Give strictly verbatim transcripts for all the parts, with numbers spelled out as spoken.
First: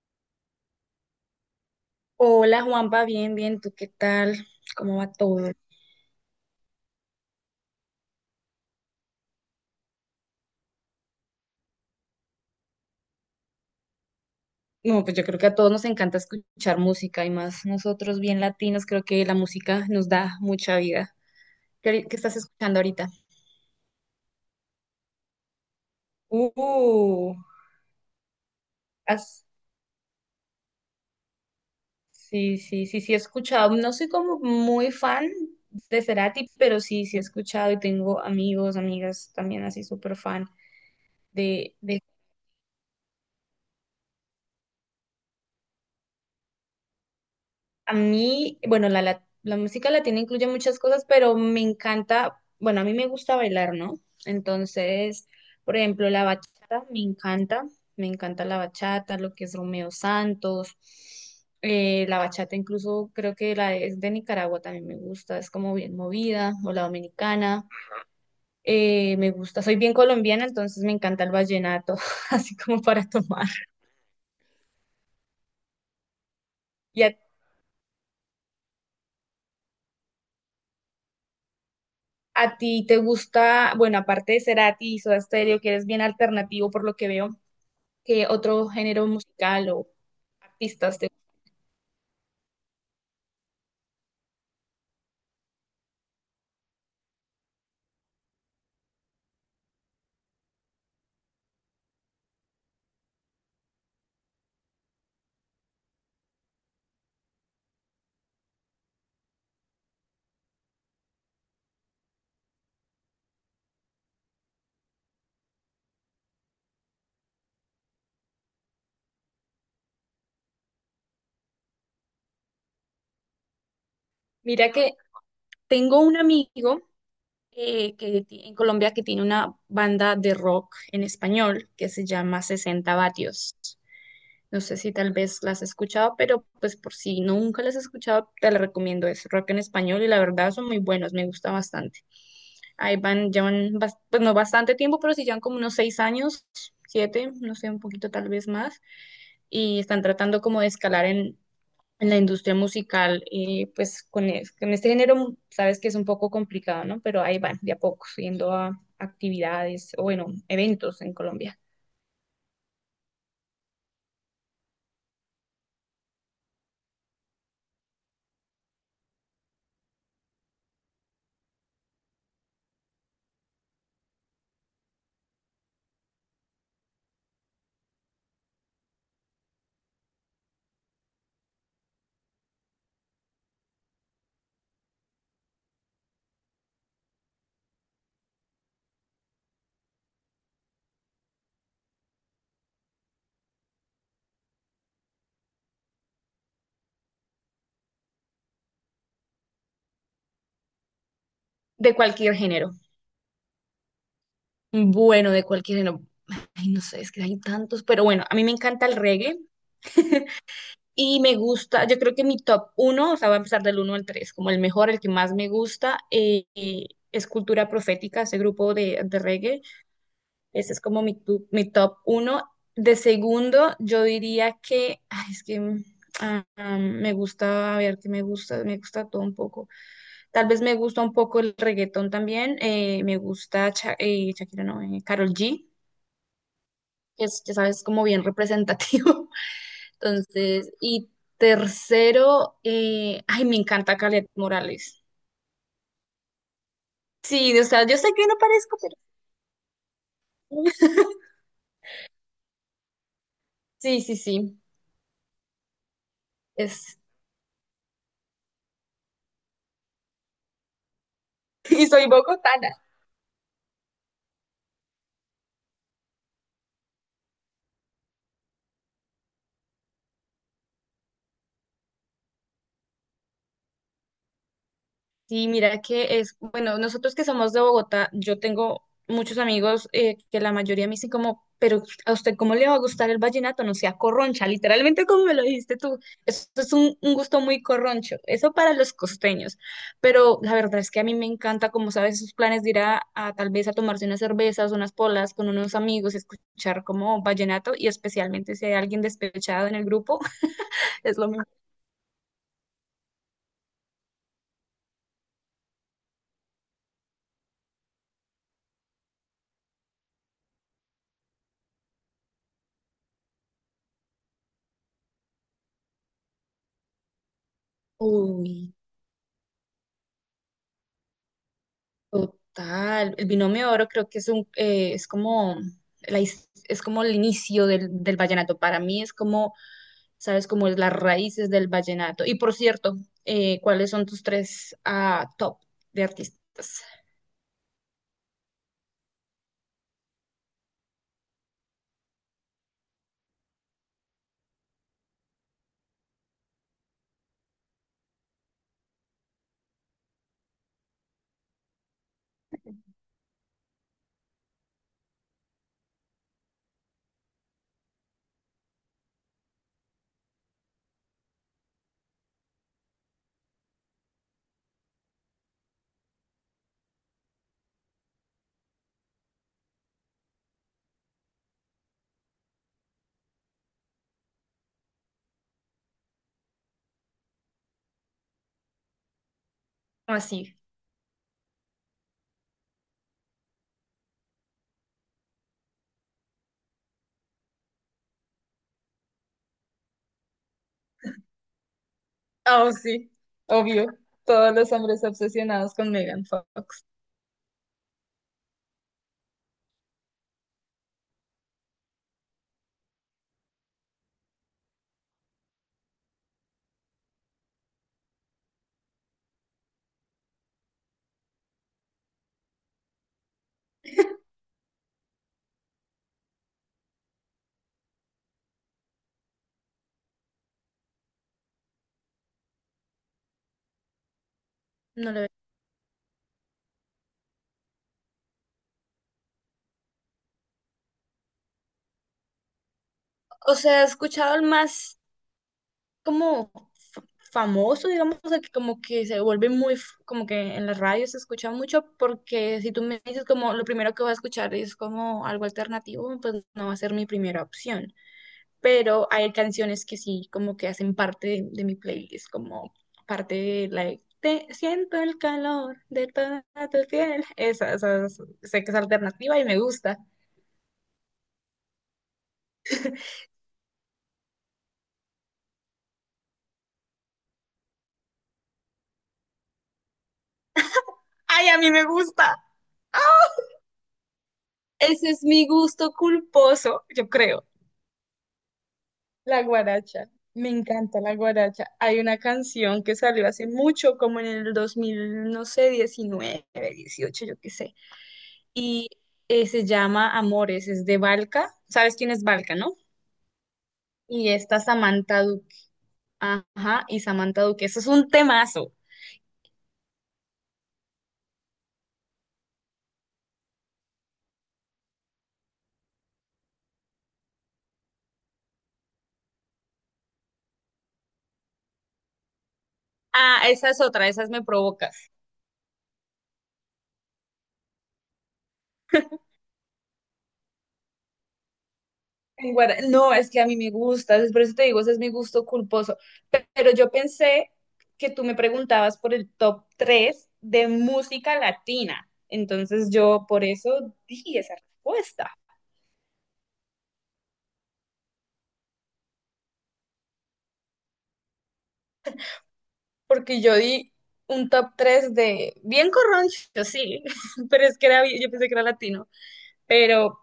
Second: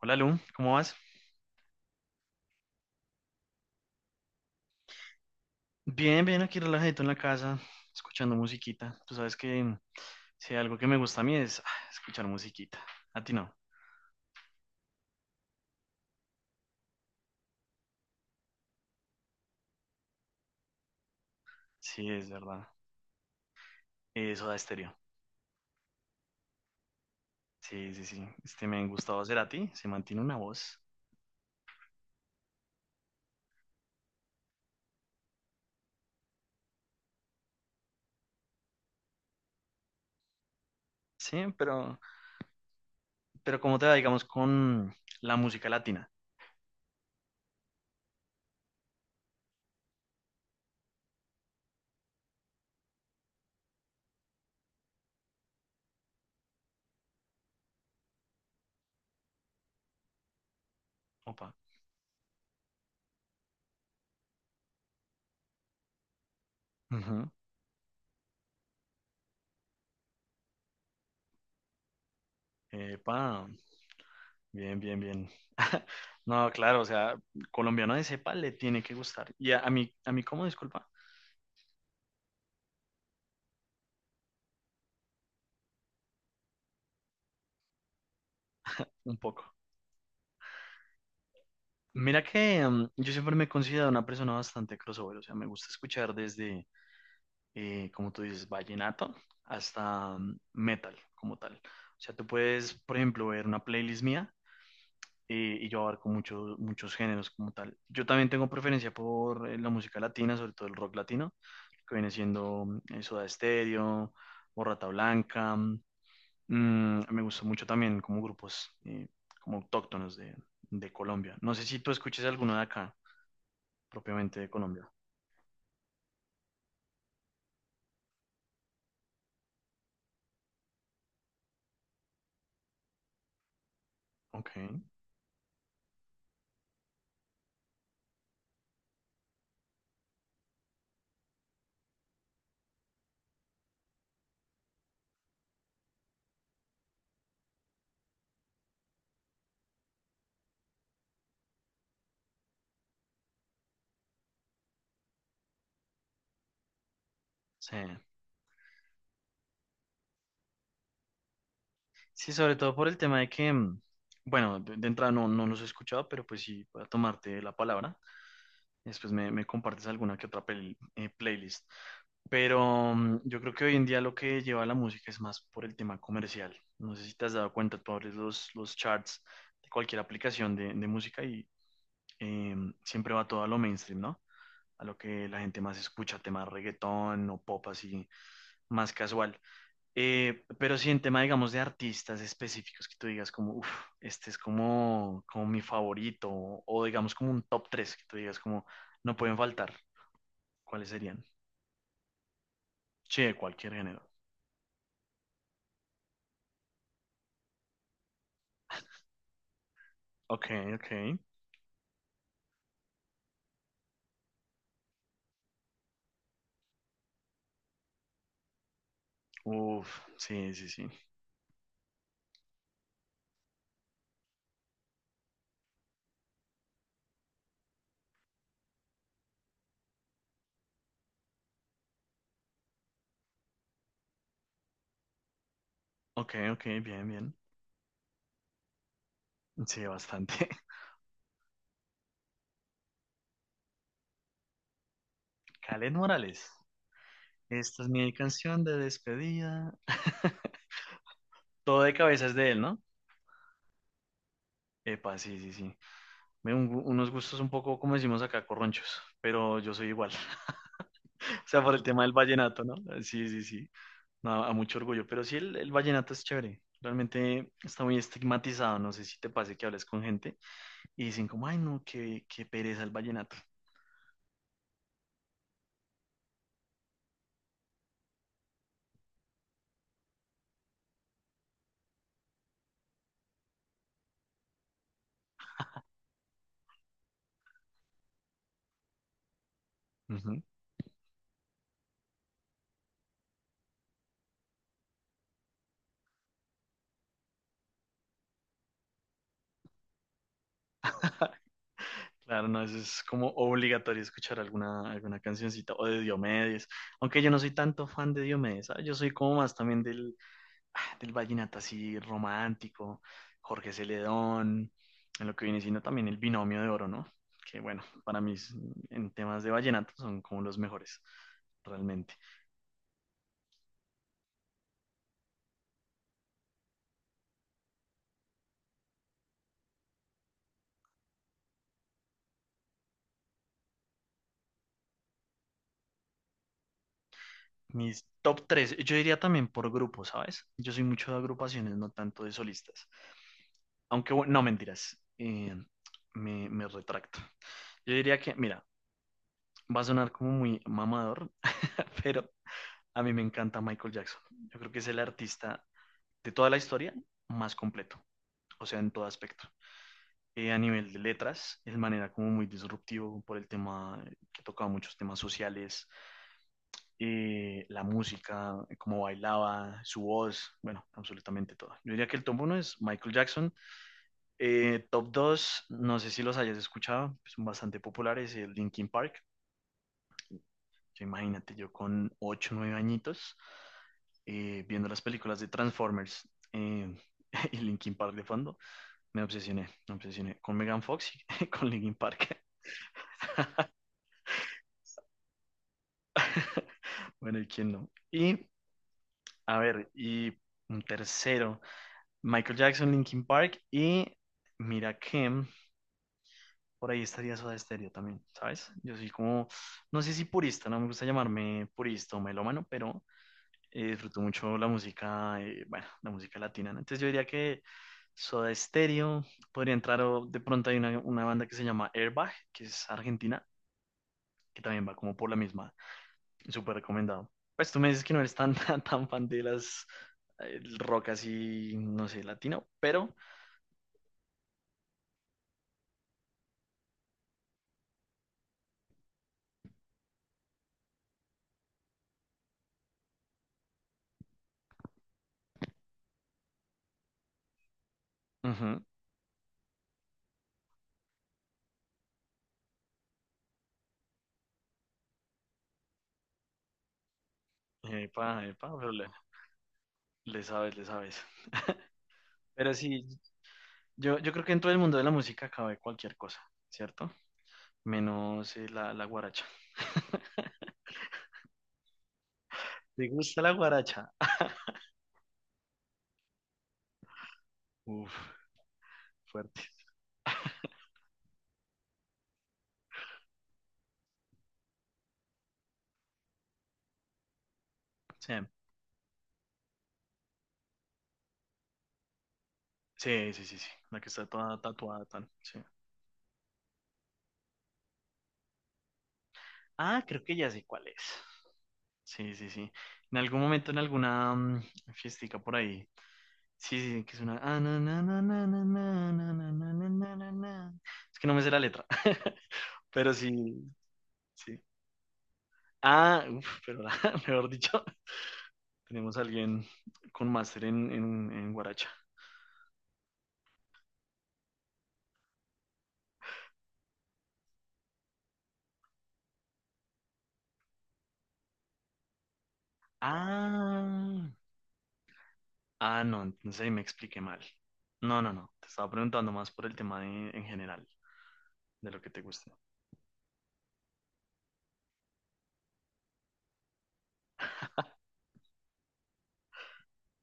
Hola Lu, ¿cómo vas? Hola Juanpa, bien, bien, ¿tú qué tal? ¿Cómo va todo? Bien, bien, aquí relajadito en la casa, escuchando musiquita. Tú sabes que mm, si hay algo que me gusta a mí es ah, escuchar musiquita. A ti no. No, pues yo creo que a todos nos encanta escuchar música y más nosotros bien latinos, creo que la música nos da mucha vida. ¿Qué, Sí, ahori- qué es estás verdad. escuchando ahorita? Eh, Soda Stereo. Uh, Sí, sí, sí. Este me han gustado hacer has- a ti, se mantiene una voz. sí, sí, sí, sí he escuchado. No soy como muy fan de Cerati, pero sí, sí he escuchado y tengo amigos, amigas también así súper fan Sí, de, pero, de pero ¿cómo te va, digamos, con la música latina? A mí, bueno, la, la, la música latina incluye muchas cosas, pero me encanta, bueno, a mí me gusta bailar, ¿no? Entonces, por ejemplo, la bachata me encanta, me encanta la bachata, lo que es Romeo Santos. Opa. Eh, la bachata incluso creo que la es de Nicaragua también me gusta, es como bien movida, o la Ujú. dominicana. Eh, me gusta, soy bien colombiana, entonces me encanta el vallenato, así como para Epa, tomar. bien, bien, bien. No, claro, o ¿Y a sea, colombiano de cepa le tiene que gustar. Y a, a mí, a mí, ¿cómo? Disculpa, ¿A ti te gusta, bueno, aparte de Cerati y Soda Stereo, que eres bien alternativo por lo que veo, que otro género un poco. musical o artistas te... Mira que mm, yo siempre me he considerado una persona bastante crossover, o sea, me gusta escuchar desde, eh, como tú dices, vallenato hasta mm, metal como tal. O sea, tú puedes, por ejemplo, ver una playlist mía eh, y yo abarco muchos muchos géneros como tal. Yo también tengo preferencia por eh, la música latina, sobre todo el rock latino, que viene siendo mm, eh, Soda Stereo o Rata Blanca. Mm, me gusta mucho también como grupos eh, como autóctonos de, de Colombia. No sé si tú escuches alguno de acá propiamente de Mira Colombia. que tengo un amigo eh, que ti- en Colombia que tiene una banda de rock en español que se llama sesenta Vatios. Ok, No sé si tal vez las has escuchado, pero pues por si nunca las has escuchado, te la recomiendo. Es rock en español y la verdad son muy buenos, me gusta bastante. Ahí van, llevan, bas- pues no bastante tiempo, pero sí llevan como unos seis años, siete, no sé, un poquito tal vez más. Y están tratando como de escalar en, en la industria musical, eh, pues con, es- con este género, sabes que es un poco complicado, ¿no? Pero ahí van, de sí. a poco, yendo a actividades, o bueno, eventos en Colombia, Sí, sobre todo por el tema de que, mm, bueno, de, de entrada no, no los he escuchado, pero pues sí, voy a tomarte la palabra. Después me, me compartes alguna que otra pel- eh, playlist. Pero mm, yo creo que hoy en día lo que lleva la música es más por el tema comercial. No sé si te has dado cuenta, tú abres los, los charts de cualquier aplicación de, de música y eh, siempre va todo a lo mainstream, ¿no? A lo que la gente más escucha, tema reggaetón o pop así, más casual. Eh, pero sí, en tema, digamos, de artistas específicos que tú digas como, uff, este es como, como mi favorito, o, o digamos como un top tres que tú digas como, no pueden faltar, ¿cuáles serían? de cualquier género. Sí, de cualquier género. Bueno, de cualquier género. Ay, no sé, es que hay tantos, pero bueno, a mí me encanta el reggae. Ok, ok. Y me gusta, yo creo que mi top uno, o sea, va a empezar del uno al tres, como el mejor, el que más me gusta, eh, eh, es Cultura Profética, ese grupo de, de reggae. Uff, sí, sí, Ese es sí. como mi, tu- mi top uno. De segundo, yo diría que, ay, es que mm, ah, ah, me gusta, a ver, que me gusta, me gusta todo un poco. Tal vez me gusta un poco el reggaetón también, eh, me gusta Cha- eh, Shakira, no, eh, Karol G, Ok, ok, bien, que bien. es, ya sabes, como bien representativo. Sí, bastante. Entonces, y tercero, eh, ay, me encanta Calet Morales. Kaleth Morales. Sí, o Esta sea, es yo sé mi que no canción de parezco, pero despedida. Todo de cabeza es de él, ¿no? sí, sí, sí, Epa, sí, sí, sí. Me- un- es, unos gustos un poco, como decimos acá, corronchos, pero yo soy igual. O sea, por el y tema soy del vallenato, bogotana. ¿no? Eh, sí, sí, sí. No, a mucho orgullo. Pero sí, el, el vallenato es chévere. Realmente está muy estigmatizado. No sé si te pase que hables con gente y dicen como, ay, no, qué, qué pereza el vallenato. Sí, mira que es, bueno, nosotros que somos de Bogotá, yo tengo muchos amigos eh, que la mayoría me dicen como, pero a usted cómo le va a gustar el vallenato, no sea corroncha, literalmente como me lo dijiste tú, eso es un, un gusto muy corroncho, eso para los costeños, pero Ujú. la verdad es que a mí me encanta, como sabes, esos planes de ir a, a tal vez a tomarse unas cervezas, unas polas con unos amigos, escuchar como vallenato y especialmente si hay alguien despechado en el grupo, es lo mismo. Claro, no, eso es como obligatorio escuchar alguna, alguna cancioncita o de Diomedes. Aunque yo no soy tanto fan de Diomedes, ¿sabes? Yo soy como más también del, ah, del vallenato así romántico, Jorge Celedón, en lo que viene siendo también el binomio de oro, ¿no? Que bueno, para mí es- Uy. en temas de vallenato son como los mejores, realmente. Total, el binomio de oro creo que es un eh, es como la his- es como el inicio del, del vallenato. Para mí es como, sabes, como es las raíces del vallenato. Y por cierto, eh, ¿cuáles son tus tres ah, top de artistas? Mis top tres, yo diría también por grupo, ¿sabes? Yo soy mucho de agrupaciones, no tanto de solistas. Aunque bueno, no mentiras, eh, me, me retracto. Yo diría que, mira, va a sonar como muy mamador, pero a mí me encanta Michael Jackson. Yo creo que es el artista de toda la historia más completo, o sea, en todo aspecto. Eh, a nivel de letras, es de manera como muy disruptivo por el tema eh, que tocaba muchos temas sociales, eh, la música, eh, cómo bailaba, su voz, bueno, absolutamente todo. Yo diría que el top uno es Michael Jackson. Eh, top dos no sé si los hayas escuchado, pues, son bastante populares, el Linkin Park. Así. Yo imagínate, yo con ocho nueve añitos, eh, viendo las películas de Transformers eh, y Linkin Park de fondo. Me obsesioné, me obsesioné con Megan Fox y con Linkin Park. Oh, sí, obvio. Todos los hombres obsesionados con Megan Fox. Bueno, ¿y quién no? Y, a ver, y un tercero, Michael Jackson, Linkin Park y mira que por ahí estaría Soda Stereo también, ¿sabes? Yo soy como, no sé si purista, no me gusta llamarme purista o melómano, pero eh, disfruto mucho la música, eh, bueno, la música latina, ¿no? Entonces yo diría que Soda Stereo podría entrar, o de pronto hay una, una banda que se llama Airbag, que es argentina, que también va No como lo por la he- misma. Súper recomendado. Pues tú me dices que no eres tan, tan, tan fan de las eh, el rock así, no sé, latino, pero... O sea, he escuchado el más como fa- famoso, digamos, o sea, que como que se vuelve muy, f- como que en la radio se escucha mucho, porque si tú me dices como lo primero que voy a escuchar es como algo alternativo, pues no va a ser mi primera opción. Ujú. Pero hay canciones que sí, como que hacen parte de, de mi playlist, como parte de la de Te siento el calor de toda tu piel. Esa, esa, es- Epa, sé que epa, es pero le, alternativa y me gusta. le sabes, le sabes. Pero sí, yo, yo creo que en todo el mundo de la música cabe cualquier cosa, ¿cierto? Menos eh, la, la guaracha. ¡Ay, a mí me gusta! ¿Te ¡Ah! gusta la guaracha? Ese es mi gusto culposo, yo creo. Uf, La fuerte. guaracha, me encanta la guaracha. Hay una canción que salió hace mucho, como en el dos mil, no sé, diecinueve, dieciocho, yo qué sé. Sí, Y eh, se llama Amores, es de Valka. ¿Sabes quién es Valka, no? sí, sí, sí, sí. La que está Y toda está tatuada, Samantha tan, Duque. sí. Ajá, y Samantha Duque. Eso es un temazo. Ah, creo que ya sé cuál es. Sí, sí, sí. En algún momento, en alguna mm, fiestica por ahí, sí, sí, sí, que es una... ah, na, na, na, na, na, na, na, na, na, na, na, na, na. Es que no me sé la letra, pero sí, Ah, esa es otra, esas me sí. provocas. Ah, uf, pero mejor dicho, tenemos a alguien con máster en, en, en guaracha. en guara- No, es que a mí me gusta, es por eso te digo, ese es mi gusto culposo. Pe- Pero yo pensé que tú me preguntabas por el top tres de música latina. Entonces yo por eso Ah, di esa respuesta, ah, no, entonces ahí me expliqué mal. No, no, no, te estaba preguntando más por el tema de- en general, de lo que te gusta. porque yo di un top tres de bien corroncho, sí, pero es que era, bien- yo pensé que era latino. Pero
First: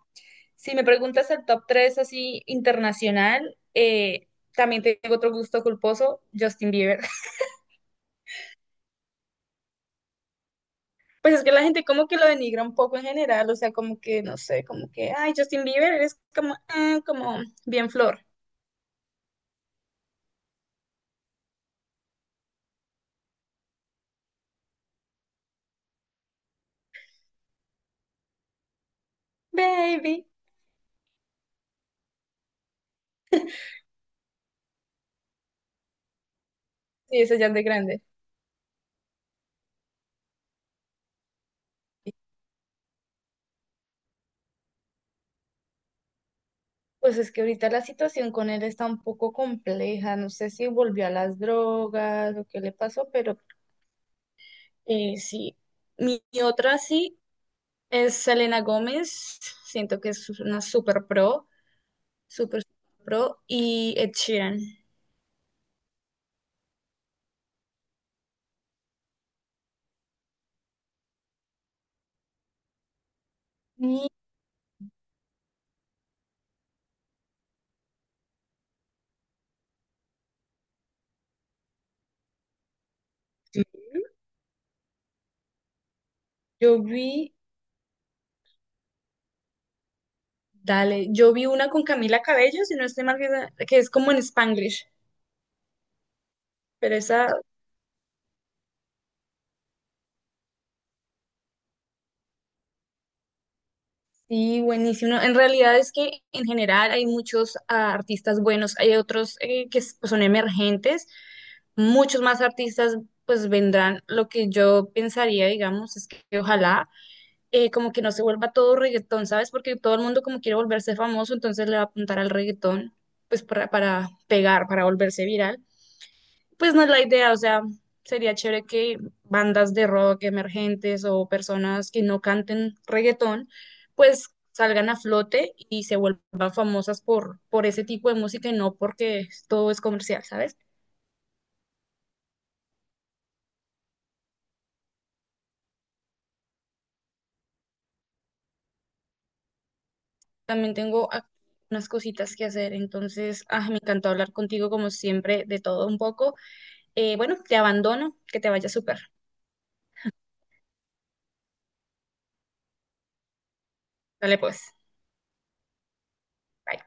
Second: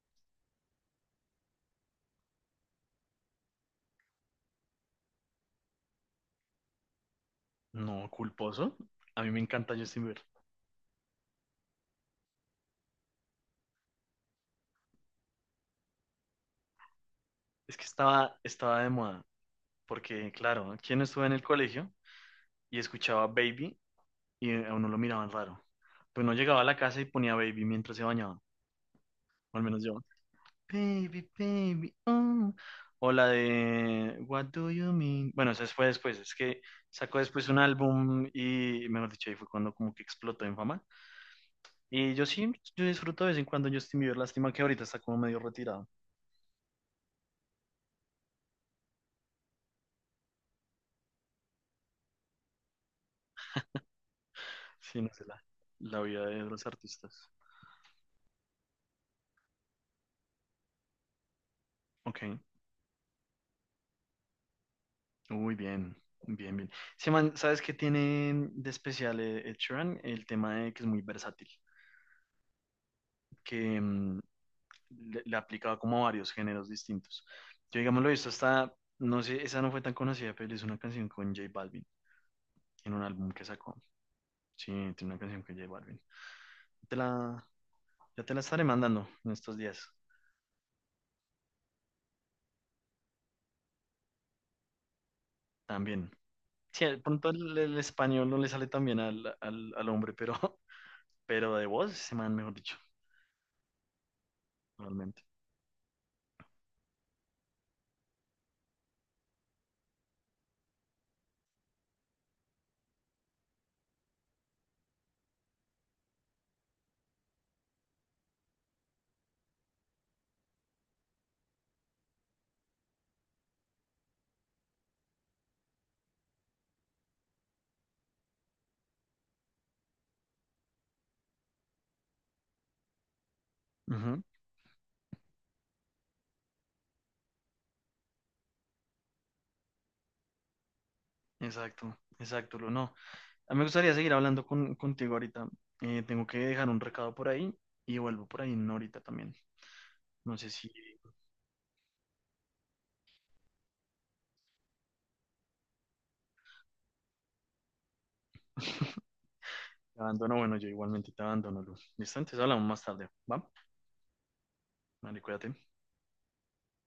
si me preguntas el top tres así internacional, eh, también tengo otro gusto culposo, Justin Bieber. No, culposo. A mí me encanta Justin Bieber. Pues es que la gente como que lo denigra un poco en general, o sea, como que, no sé, como que, ay, Justin Bieber es como, ah, como Es que bien flor, estaba, estaba de moda, porque claro, ¿quién estuvo en el colegio y escuchaba Baby y a uno lo miraban raro? Pues no llegaba a la casa y ponía Baby mientras se bañaban, o al menos yo. baby. Baby, baby, oh. O la de What do you mean? Bueno, esa fue después, es que sacó Sí, eso después ya es un de grande. álbum y, mejor dicho, ahí fue cuando como que explotó en fama. Y yo sí, yo disfruto de vez en cuando Justin Bieber, lástima que ahorita está como medio retirado. Pues es que ahorita la situación con él está un poco compleja, no sé si volvió a las drogas o qué le pasó, pero Sí, no eh, sé, la, sí. la Mi vida de mi los otra sí artistas. es Selena Gómez, siento que es una super pro, Ok, super, super pro, y Ed Sheeran. muy bien, bien, bien. Sí, man, ¿sabes qué tiene de especial eh, Ed Sheeran? El tema de que es muy versátil. Que Y mm, le, le ha como a varios géneros distintos. Yo, digamos, lo he visto hasta, no sé, esa no fue tan conocida, pero es una canción con J Balvin en un álbum que sacó. Sí, tiene una canción con J Balvin. yo Te vi... la, ya te la estaré mandando en estos días Dale, yo vi una con Camila Cabello, si no estoy mal, que es que es como en Spanglish, también. Sí, pero de esa pronto el, el español no le sale tan bien al, al, al hombre, pero, pero de voz, ese man, mejor dicho, sí, realmente. buenísima. En realidad es que en general hay muchos ah, artistas buenos, hay otros eh, que s- pues, son emergentes, muchos más artistas pues vendrán. Lo que yo pensaría, digamos, es que ojalá eh, como que no se vuelva todo reggaetón, ¿sabes? Porque todo el mundo como quiere volverse famoso, entonces le va a apuntar al reggaetón, pues para, para pegar, para volverse viral. Pues no es la idea, o sea, sería chévere que bandas de rock emergentes o personas que no canten reggaetón, Ujú. pues salgan a flote y se vuelvan famosas por, por ese tipo de música y no porque todo es comercial, ¿sabes? Exacto, exacto, lo no. A mí me gustaría seguir hablando con, contigo ahorita. Eh, tengo que dejar un recado por ahí y vuelvo por ahí en una horita también. No sé si También tengo ac- unas cositas que hacer, entonces, ah, me encantó hablar contigo como siempre de todo un poco. Eh, bueno, te abandono, que te vaya súper. te abandono. Bueno, yo igualmente te abandono, Luz. Listo, entonces hablamos más tarde. ¿Va? Dale pues. Vale, cuídate. Bye.